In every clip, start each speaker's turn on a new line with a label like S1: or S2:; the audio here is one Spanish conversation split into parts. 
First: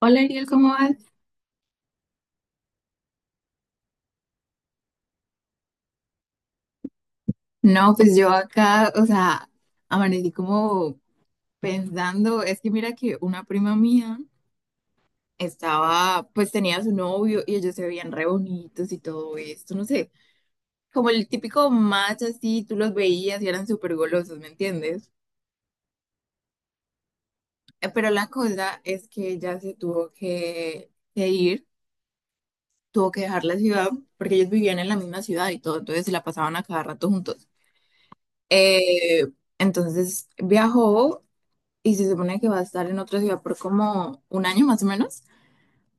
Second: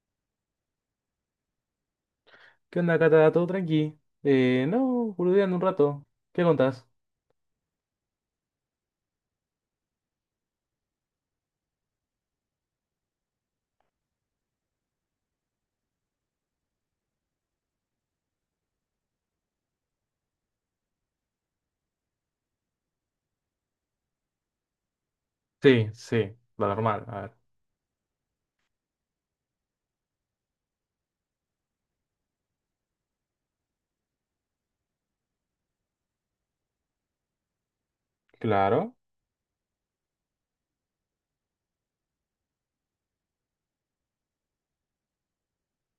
S1: Hola Ariel, ¿cómo vas?
S2: ¿Qué onda, Cata? ¿Todo tranqui? No, boludeando un rato. ¿Qué contás?
S1: No, pues yo acá, o sea, amanecí como pensando, es que mira que una prima mía estaba, pues tenía a su novio y ellos se veían re bonitos y todo esto, no sé, como el típico match así, tú los veías y eran súper golosos, ¿me entiendes?
S2: Sí, sí, lo normal. A ver.
S1: Pero la cosa es que ella se tuvo que ir, tuvo que dejar la ciudad, porque ellos vivían en la misma ciudad y todo, entonces se la pasaban a cada rato juntos.
S2: Claro.
S1: Eh, entonces viajó y se supone que va a estar en otra ciudad por como un año más o menos,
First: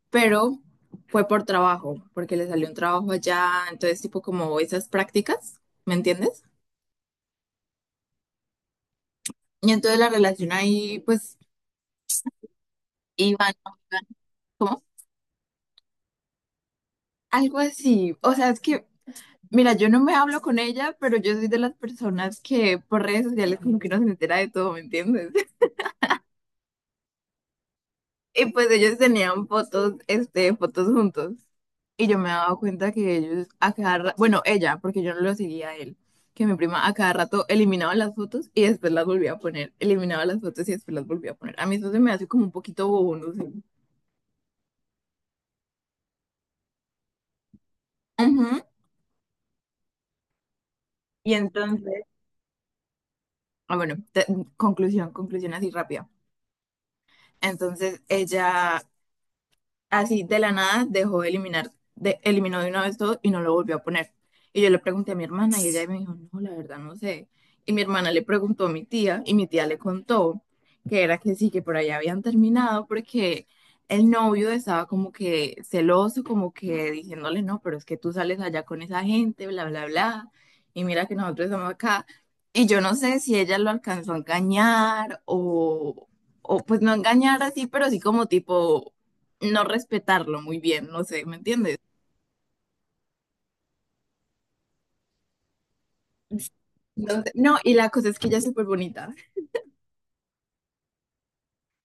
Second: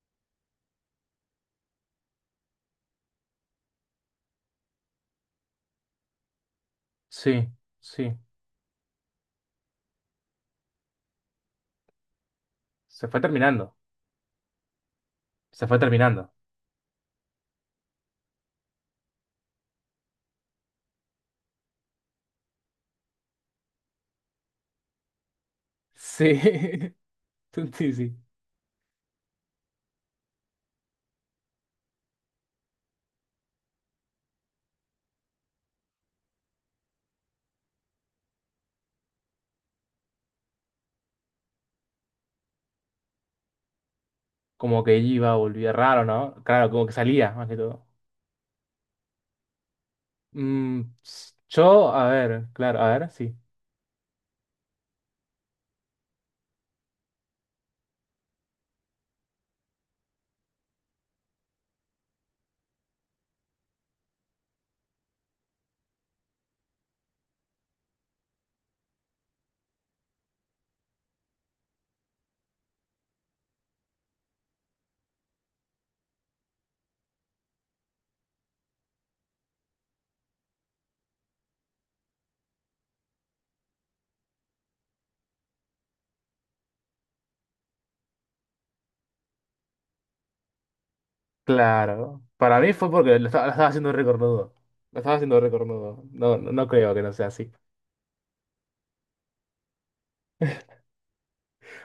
S1: pero fue por trabajo, porque le salió un trabajo allá, entonces tipo como esas prácticas, ¿me entiendes?
S2: Sí, sí.
S1: Y entonces la relación ahí pues
S2: Se fue
S1: iba,
S2: terminando.
S1: ¿no? Iba, ¿cómo?
S2: Se fue terminando.
S1: Algo así, o sea, es que, mira, yo no me hablo con ella, pero yo soy de las personas que por redes sociales como que no se entera de todo, ¿me entiendes?
S2: Sí, sí, sí.
S1: Y pues ellos tenían fotos, este, fotos juntos. Y yo me daba cuenta que ellos a cada rato, bueno, ella, porque yo no lo seguía a él, que mi prima a cada rato eliminaba las fotos y después las volvía a poner, eliminaba las fotos y después las volvía a poner. A mí eso se me hace como un poquito bobo, no sé.
S2: Como que iba, volvía raro, ¿no? Claro, como que salía, más que todo.
S1: Ujú. Y
S2: Yo,
S1: entonces,
S2: a ver, claro, a ver, sí.
S1: ah, bueno, conclusión, conclusión así rápida. Entonces ella así de la nada dejó de eliminar, de, eliminó de una vez todo y no lo volvió a poner. Y yo le pregunté a mi hermana y ella me dijo, no, la verdad no sé. Y mi hermana le preguntó a mi tía y mi tía le contó que era que sí, que por allá habían terminado porque el novio estaba como que celoso, como que diciéndole, no, pero es que tú sales allá con esa gente, bla, bla, bla. Y mira que nosotros estamos acá. Y yo no sé si ella lo alcanzó a engañar o pues no engañar así, pero sí como tipo no respetarlo muy bien, no sé, ¿me entiendes?
S2: Claro. Para mí fue porque lo estaba haciendo recornudo. Lo estaba haciendo recornudo. No, no, no creo que no sea
S1: Entonces,
S2: así.
S1: no, y la cosa es que ella es súper bonita,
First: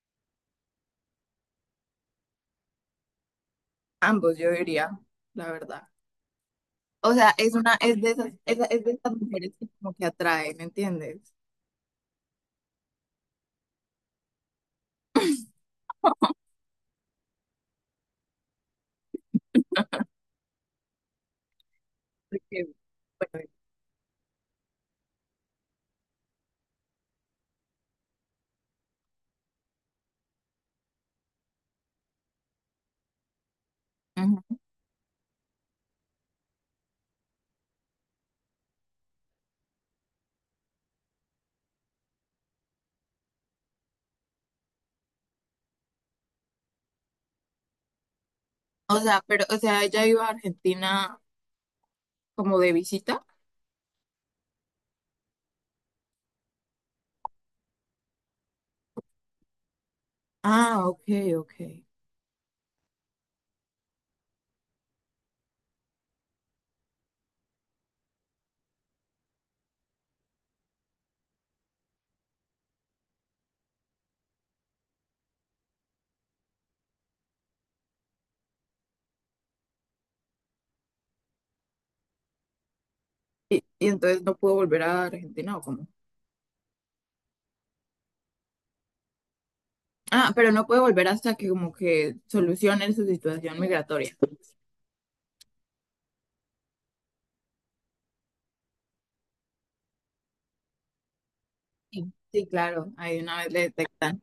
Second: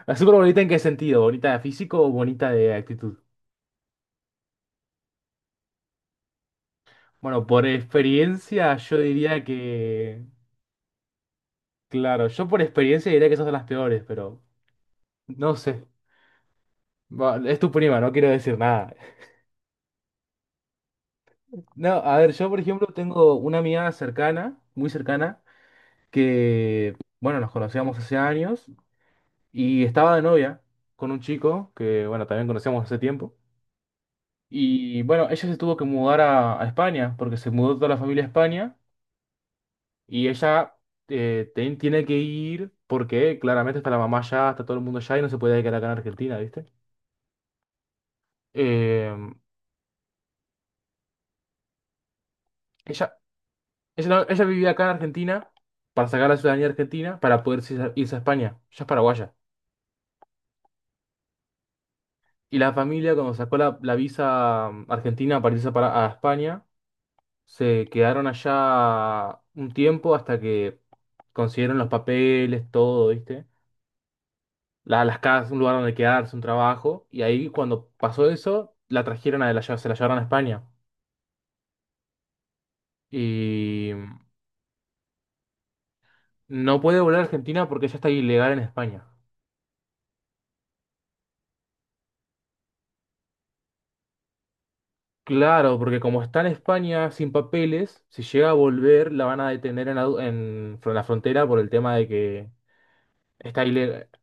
S2: ¿La súper bonita en qué sentido? ¿Bonita de físico o bonita de actitud?
S1: ambos yo diría, la verdad. O sea,
S2: Bueno,
S1: es
S2: por
S1: una,
S2: experiencia
S1: es de
S2: yo
S1: esas
S2: diría
S1: mujeres que como que
S2: que,
S1: atraen, ¿me entiendes?
S2: claro, yo por experiencia diría que esas son las peores, pero no sé. Va, es tu prima, no quiero decir nada. No, a ver, yo por
S1: Porque,
S2: ejemplo tengo
S1: bueno,
S2: una amiga cercana, muy cercana, que, bueno, nos conocíamos hace años y estaba de novia con un chico que, bueno, también conocíamos hace tiempo.
S1: ujú.
S2: Y bueno, ella se tuvo que mudar a España porque se mudó toda la familia a España. Y ella tiene que ir porque claramente está la mamá allá, está todo el mundo allá y no se puede quedar acá en Argentina, ¿viste?
S1: O
S2: Eh,
S1: sea, pero, o sea, ella iba a Argentina como de
S2: ella,
S1: visita.
S2: ella, no- Ella vivía acá en Argentina para sacar la ciudadanía argentina para poder irse irse a España. Ella es paraguaya.
S1: Ah, ok, ok.
S2: Y la familia, cuando sacó la visa argentina para irse a España, se quedaron allá un tiempo hasta que consiguieron los papeles, todo, ¿viste? Las casas, un lugar donde quedarse, un trabajo. Y ahí cuando pasó eso, la trajeron a se la llevaron a España.
S1: Y
S2: Y
S1: entonces no pudo volver a Argentina o cómo.
S2: no puede volver a Argentina porque ya está ilegal en España.
S1: Ah, pero no puede volver hasta que como que solucionen su situación migratoria.
S2: Claro, porque como está en España sin papeles, si llega a volver, la van a detener en, la du- en fr- la frontera por el tema de
S1: Sí, sí,
S2: que
S1: claro, ahí una vez le
S2: está ilegal.
S1: detectan.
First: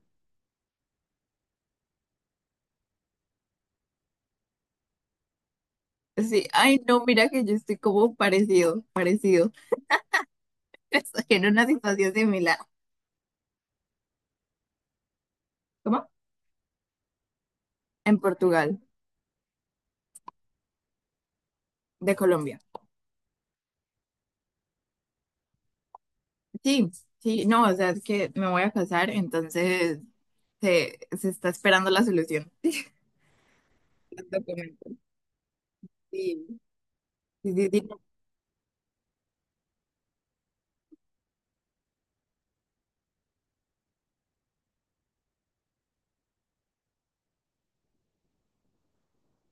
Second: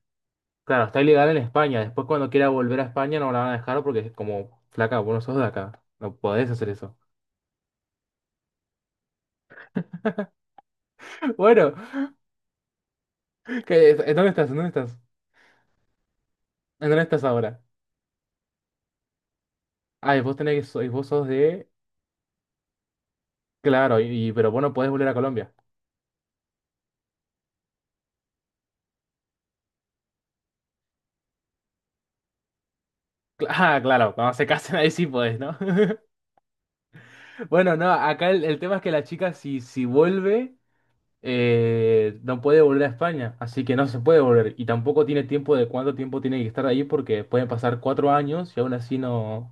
S2: Claro, está ilegal en España. Después cuando quiera volver a España no la van a dejar porque es como, flaca, vos no sos de acá. No
S1: Sí,
S2: podés hacer
S1: ay,
S2: eso.
S1: no, mira que yo estoy como parecido, parecido. Estoy en una
S2: Bueno,
S1: situación similar.
S2: ¿dónde estás? ¿Dónde estás?
S1: ¿Cómo?
S2: ¿En ¿Dónde estás ahora?
S1: En Portugal,
S2: Ah, y vos tenés que, y vos sos de.
S1: de Colombia.
S2: Claro, pero vos no podés volver a Colombia.
S1: Sí, sí, no, o sea, es que me voy a casar, entonces se está esperando la solución.
S2: Ah, claro,
S1: Los
S2: cuando se casen ahí
S1: documentos.
S2: sí podés, ¿no?
S1: Sí, sí, sí,
S2: Bueno,
S1: sí.
S2: no,
S1: No.
S2: acá el tema es que la chica si vuelve, no puede volver a España, así que no se puede volver. Y tampoco tiene tiempo de cuánto tiempo tiene que estar ahí porque pueden pasar 4 años y aún así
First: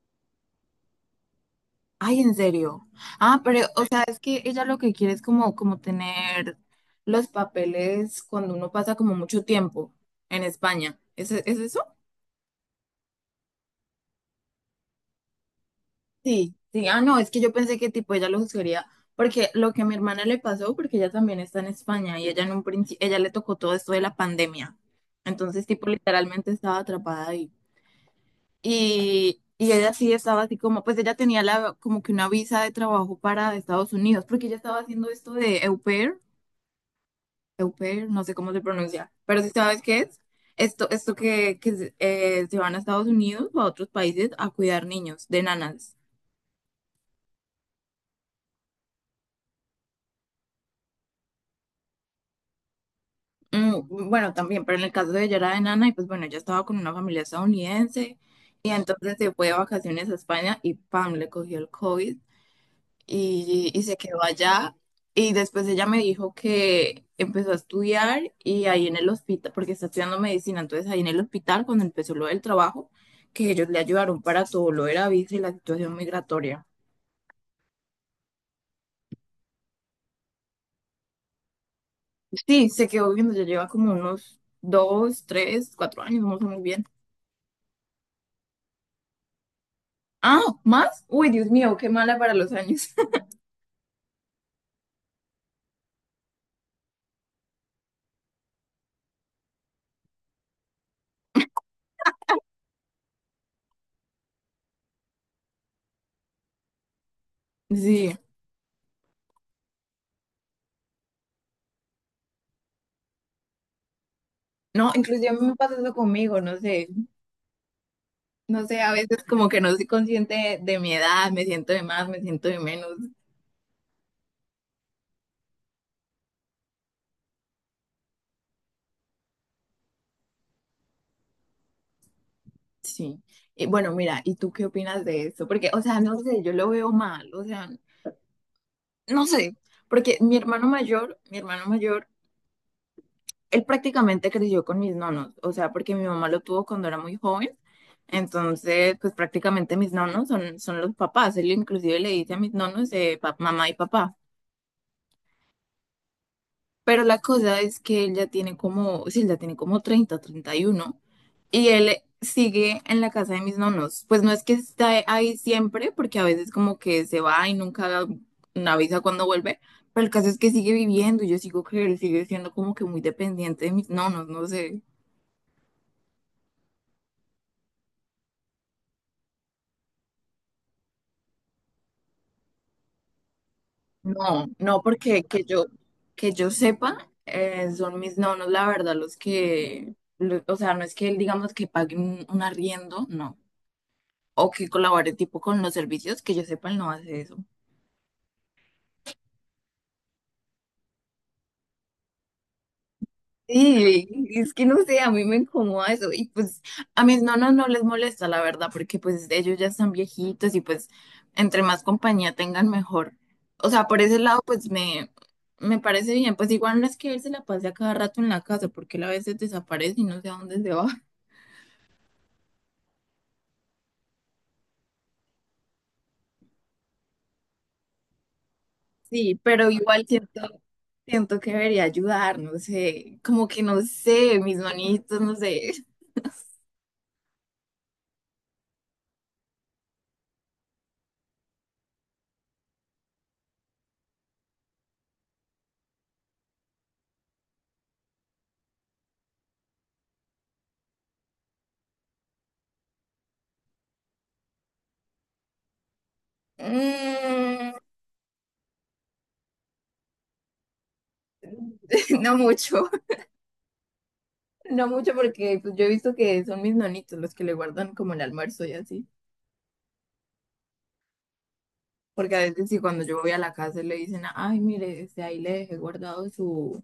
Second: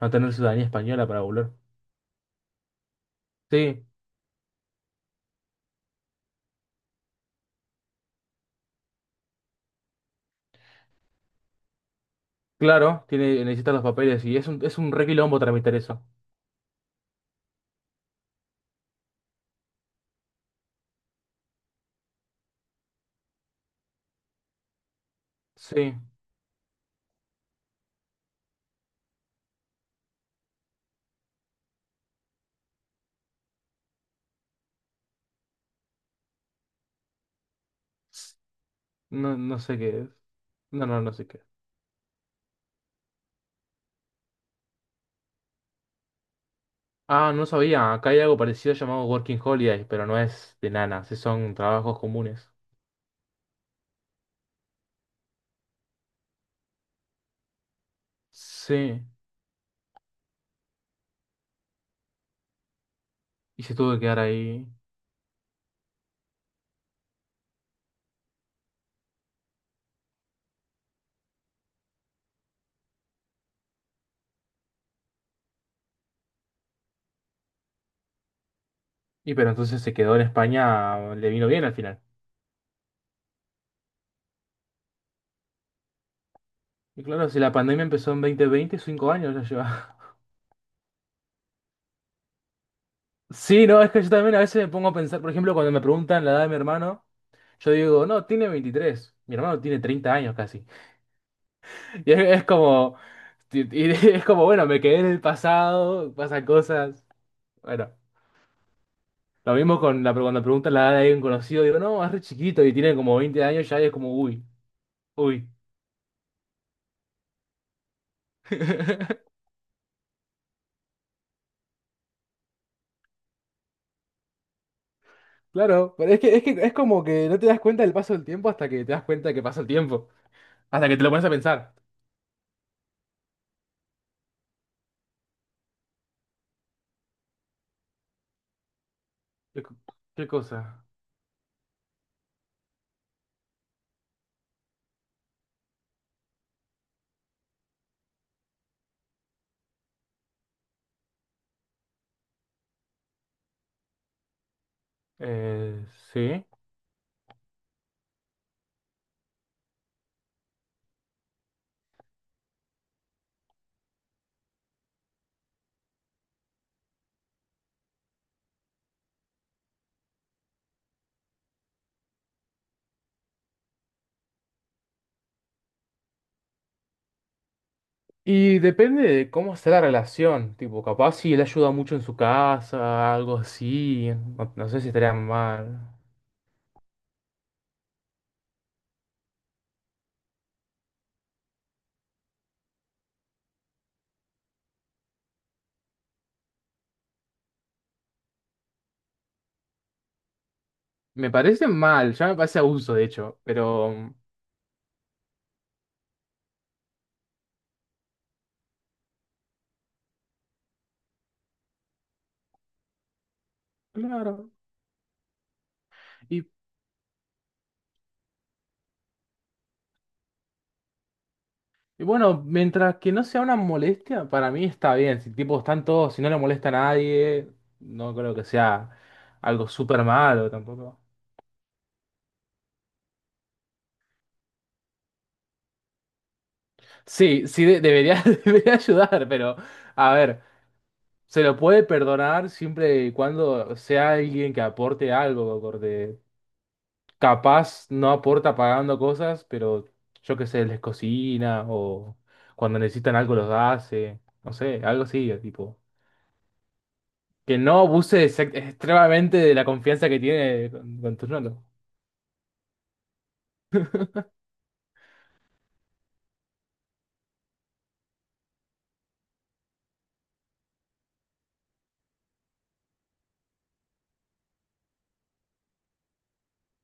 S2: no tener ciudadanía española para volver.
S1: Ay, en serio. Ah, pero, o
S2: Sí,
S1: sea, es que ella lo que quiere es como, como tener los papeles cuando uno pasa como mucho tiempo en España. Es eso?
S2: claro, tiene, necesita los papeles y es es un re quilombo tramitar eso.
S1: Sí, sí, ah, no, es que yo pensé que tipo ella lo juzgaría, porque lo que a mi hermana le pasó, porque ella también está en España y ella en un principio, ella le tocó todo esto de la pandemia, entonces tipo
S2: Sí,
S1: literalmente estaba atrapada ahí. Y ella sí estaba así como, pues ella tenía la, como que una visa de trabajo para Estados Unidos, porque ella estaba haciendo esto de au pair, no sé cómo se pronuncia,
S2: no,
S1: pero si
S2: no sé
S1: sabes qué
S2: qué es.
S1: es,
S2: No,
S1: esto,
S2: no, no
S1: esto
S2: sé qué.
S1: que se se van a Estados Unidos o a otros países a cuidar niños de nanas.
S2: Ah, no sabía. Acá hay algo parecido llamado Working Holiday, pero no es de nanas, sí son trabajos comunes.
S1: Mm, mm, bueno, también, pero en el caso de ella era enana y pues bueno, ella estaba con una familia estadounidense y
S2: Sí,
S1: entonces se fue de vacaciones a España y pam, le cogió el COVID
S2: y se
S1: y
S2: tuvo
S1: se
S2: que quedar
S1: quedó
S2: ahí.
S1: allá. Y después ella me dijo que empezó a estudiar y ahí en el hospital, porque está estudiando medicina, entonces ahí en el hospital cuando empezó lo del trabajo, que ellos le ayudaron para todo lo de la visa y la situación migratoria.
S2: Y pero entonces se quedó en España, le vino bien al final.
S1: Sí, se quedó viviendo, ya lleva como unos dos, tres, cuatro años, no sé muy bien.
S2: Y claro, si la pandemia empezó en 2020, 5 años ya lleva.
S1: Ah, ¿más? Uy, Dios mío, qué mala para los años.
S2: Sí, no, es que yo también a veces me pongo a pensar, por ejemplo, cuando me preguntan la edad de mi hermano, yo digo, no, tiene 23. Mi hermano tiene 30 años casi. Y es como, y es como, bueno, me quedé en el pasado, pasan cosas. Bueno.
S1: Sí.
S2: Lo mismo con la, cuando preguntas la edad de alguien conocido, digo, no, es re chiquito y tiene como 20 años, ya es como, uy,
S1: No, inclusive a mí
S2: uy.
S1: me pasa eso conmigo, no sé. No sé, a veces como que no soy consciente de mi edad, me siento de más, me siento de menos.
S2: Claro, pero es que, es que es como que no te das cuenta del paso del tiempo hasta que te das cuenta que pasa el tiempo, hasta que te lo pones a pensar.
S1: Sí. Y bueno, mira, ¿y tú qué opinas de eso? Porque, o sea, no sé, yo lo veo mal, o sea, no sé,
S2: ¿Qué, co-
S1: porque
S2: ¿qué
S1: mi hermano
S2: cosa?
S1: mayor, mi hermano mayor él prácticamente creció con mis nonos, o sea, porque mi mamá lo tuvo cuando era muy joven, entonces, pues prácticamente mis nonos son, son los papás, él inclusive le dice a mis nonos mamá y papá,
S2: Eh, sí.
S1: pero la cosa es que él ya tiene como, sí, él ya tiene como 30, 31, y uno, y él sigue en la casa de mis nonos, pues no es que está ahí siempre, porque a veces como que se va y nunca avisa cuando vuelve, pero el caso es que sigue viviendo y yo sigo que él sigue siendo como que muy dependiente de mis nonos, no sé.
S2: Y depende de cómo sea la relación, tipo, capaz si él ayuda mucho en su casa, algo así,
S1: No,
S2: no
S1: no,
S2: sé si estaría
S1: porque
S2: mal.
S1: que yo sepa, son mis nonos, la verdad, los que, lo- o sea, no es que él, digamos, que pague un arriendo, no, o que colabore tipo con los servicios, que yo sepa, él no hace eso.
S2: Me parece mal, ya me parece abuso, de hecho, pero...
S1: Sí,
S2: mm,
S1: es que no sé, a mí me incomoda eso y pues a mis nonos no les molesta la verdad porque pues ellos ya están viejitos y pues entre más compañía tengan mejor. O sea, por ese lado
S2: Claro.
S1: pues me parece bien, pues igual no es que él se la pase a cada rato en la casa porque él a veces desaparece y no sé a dónde se va.
S2: Y bueno, mientras que no sea una molestia, para mí está bien. Si tipo están todos, si no le molesta a nadie, no creo que sea
S1: Sí,
S2: algo
S1: pero
S2: súper
S1: igual
S2: malo
S1: siento,
S2: tampoco.
S1: siento que debería ayudar, no sé, como que no sé, mis manitos, no sé,
S2: Sí, sí, debería, debería ayudar, pero a ver, se lo puede perdonar siempre y cuando sea alguien que aporte algo, porque capaz no aporta pagando cosas, pero yo qué sé, les cocina o cuando necesitan algo los hace, no sé, algo así, tipo. Que
S1: mm,
S2: no abuse extremadamente de la confianza que tiene con tus notas.
S1: no mucho. No mucho porque pues, yo he visto que son mis nonitos los que le guardan como el almuerzo y así. Porque a veces si cuando yo voy a la casa le dicen, ay, mire, este, ahí le dejé guardado su,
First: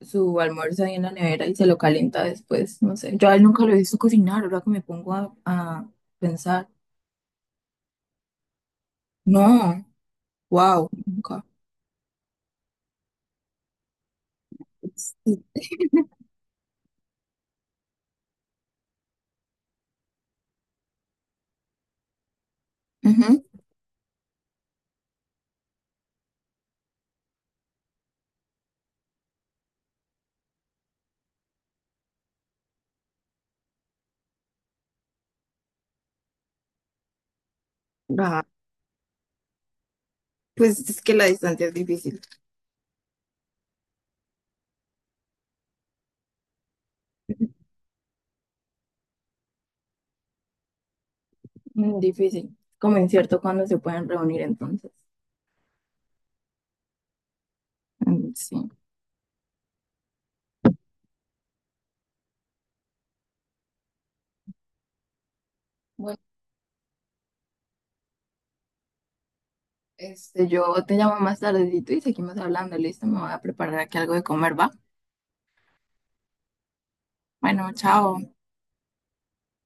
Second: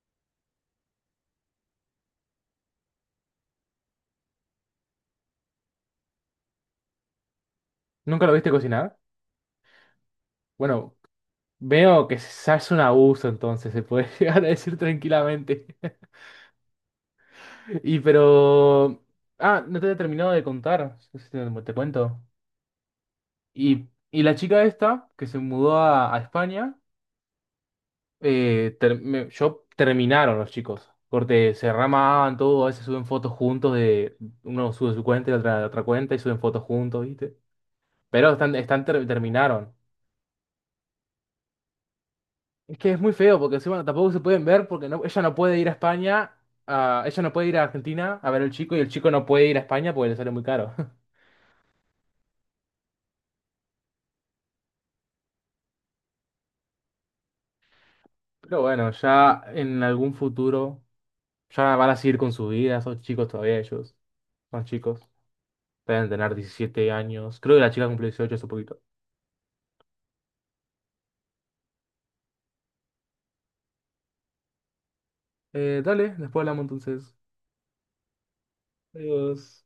S1: su almuerzo ahí en la nevera y se lo calienta después. No sé, yo a él nunca lo he visto cocinar, ahora que me pongo a pensar.
S2: ¿Nunca lo viste cocinar?
S1: No, wow,
S2: Bueno,
S1: nunca.
S2: veo que se hace un abuso entonces, se puede llegar a decir
S1: Sí.
S2: tranquilamente. Y pero... Ah, no te he terminado de contar, no sé si te, te cuento.
S1: Ujú.
S2: Y la chica esta, que se mudó a España, yo terminaron los chicos. Corte, se ramaban todo, a veces suben fotos juntos de... Uno sube su cuenta y la otra cuenta y suben fotos juntos, ¿viste? Pero
S1: Ah,
S2: están, terminaron.
S1: pues es que la distancia es difícil.
S2: Es que es muy feo porque encima tampoco se pueden ver porque no, ella no puede ir a España, ah, ella no puede ir a Argentina a ver al chico y el chico no puede ir a España porque le sale muy caro.
S1: Mm, difícil. Como incierto cuando se pueden reunir entonces. Mm, sí.
S2: Pero bueno, ya en algún futuro ya van a seguir con su vida, son chicos todavía ellos, son chicos, deben tener 17 años. Creo que la chica cumplió 18 hace poquito.
S1: Este, yo te llamo más tardecito y seguimos hablando, listo, me voy a preparar aquí algo de comer, ¿va?
S2: Dale, después hablamos entonces.
S1: Bueno, chao.
S2: Adiós.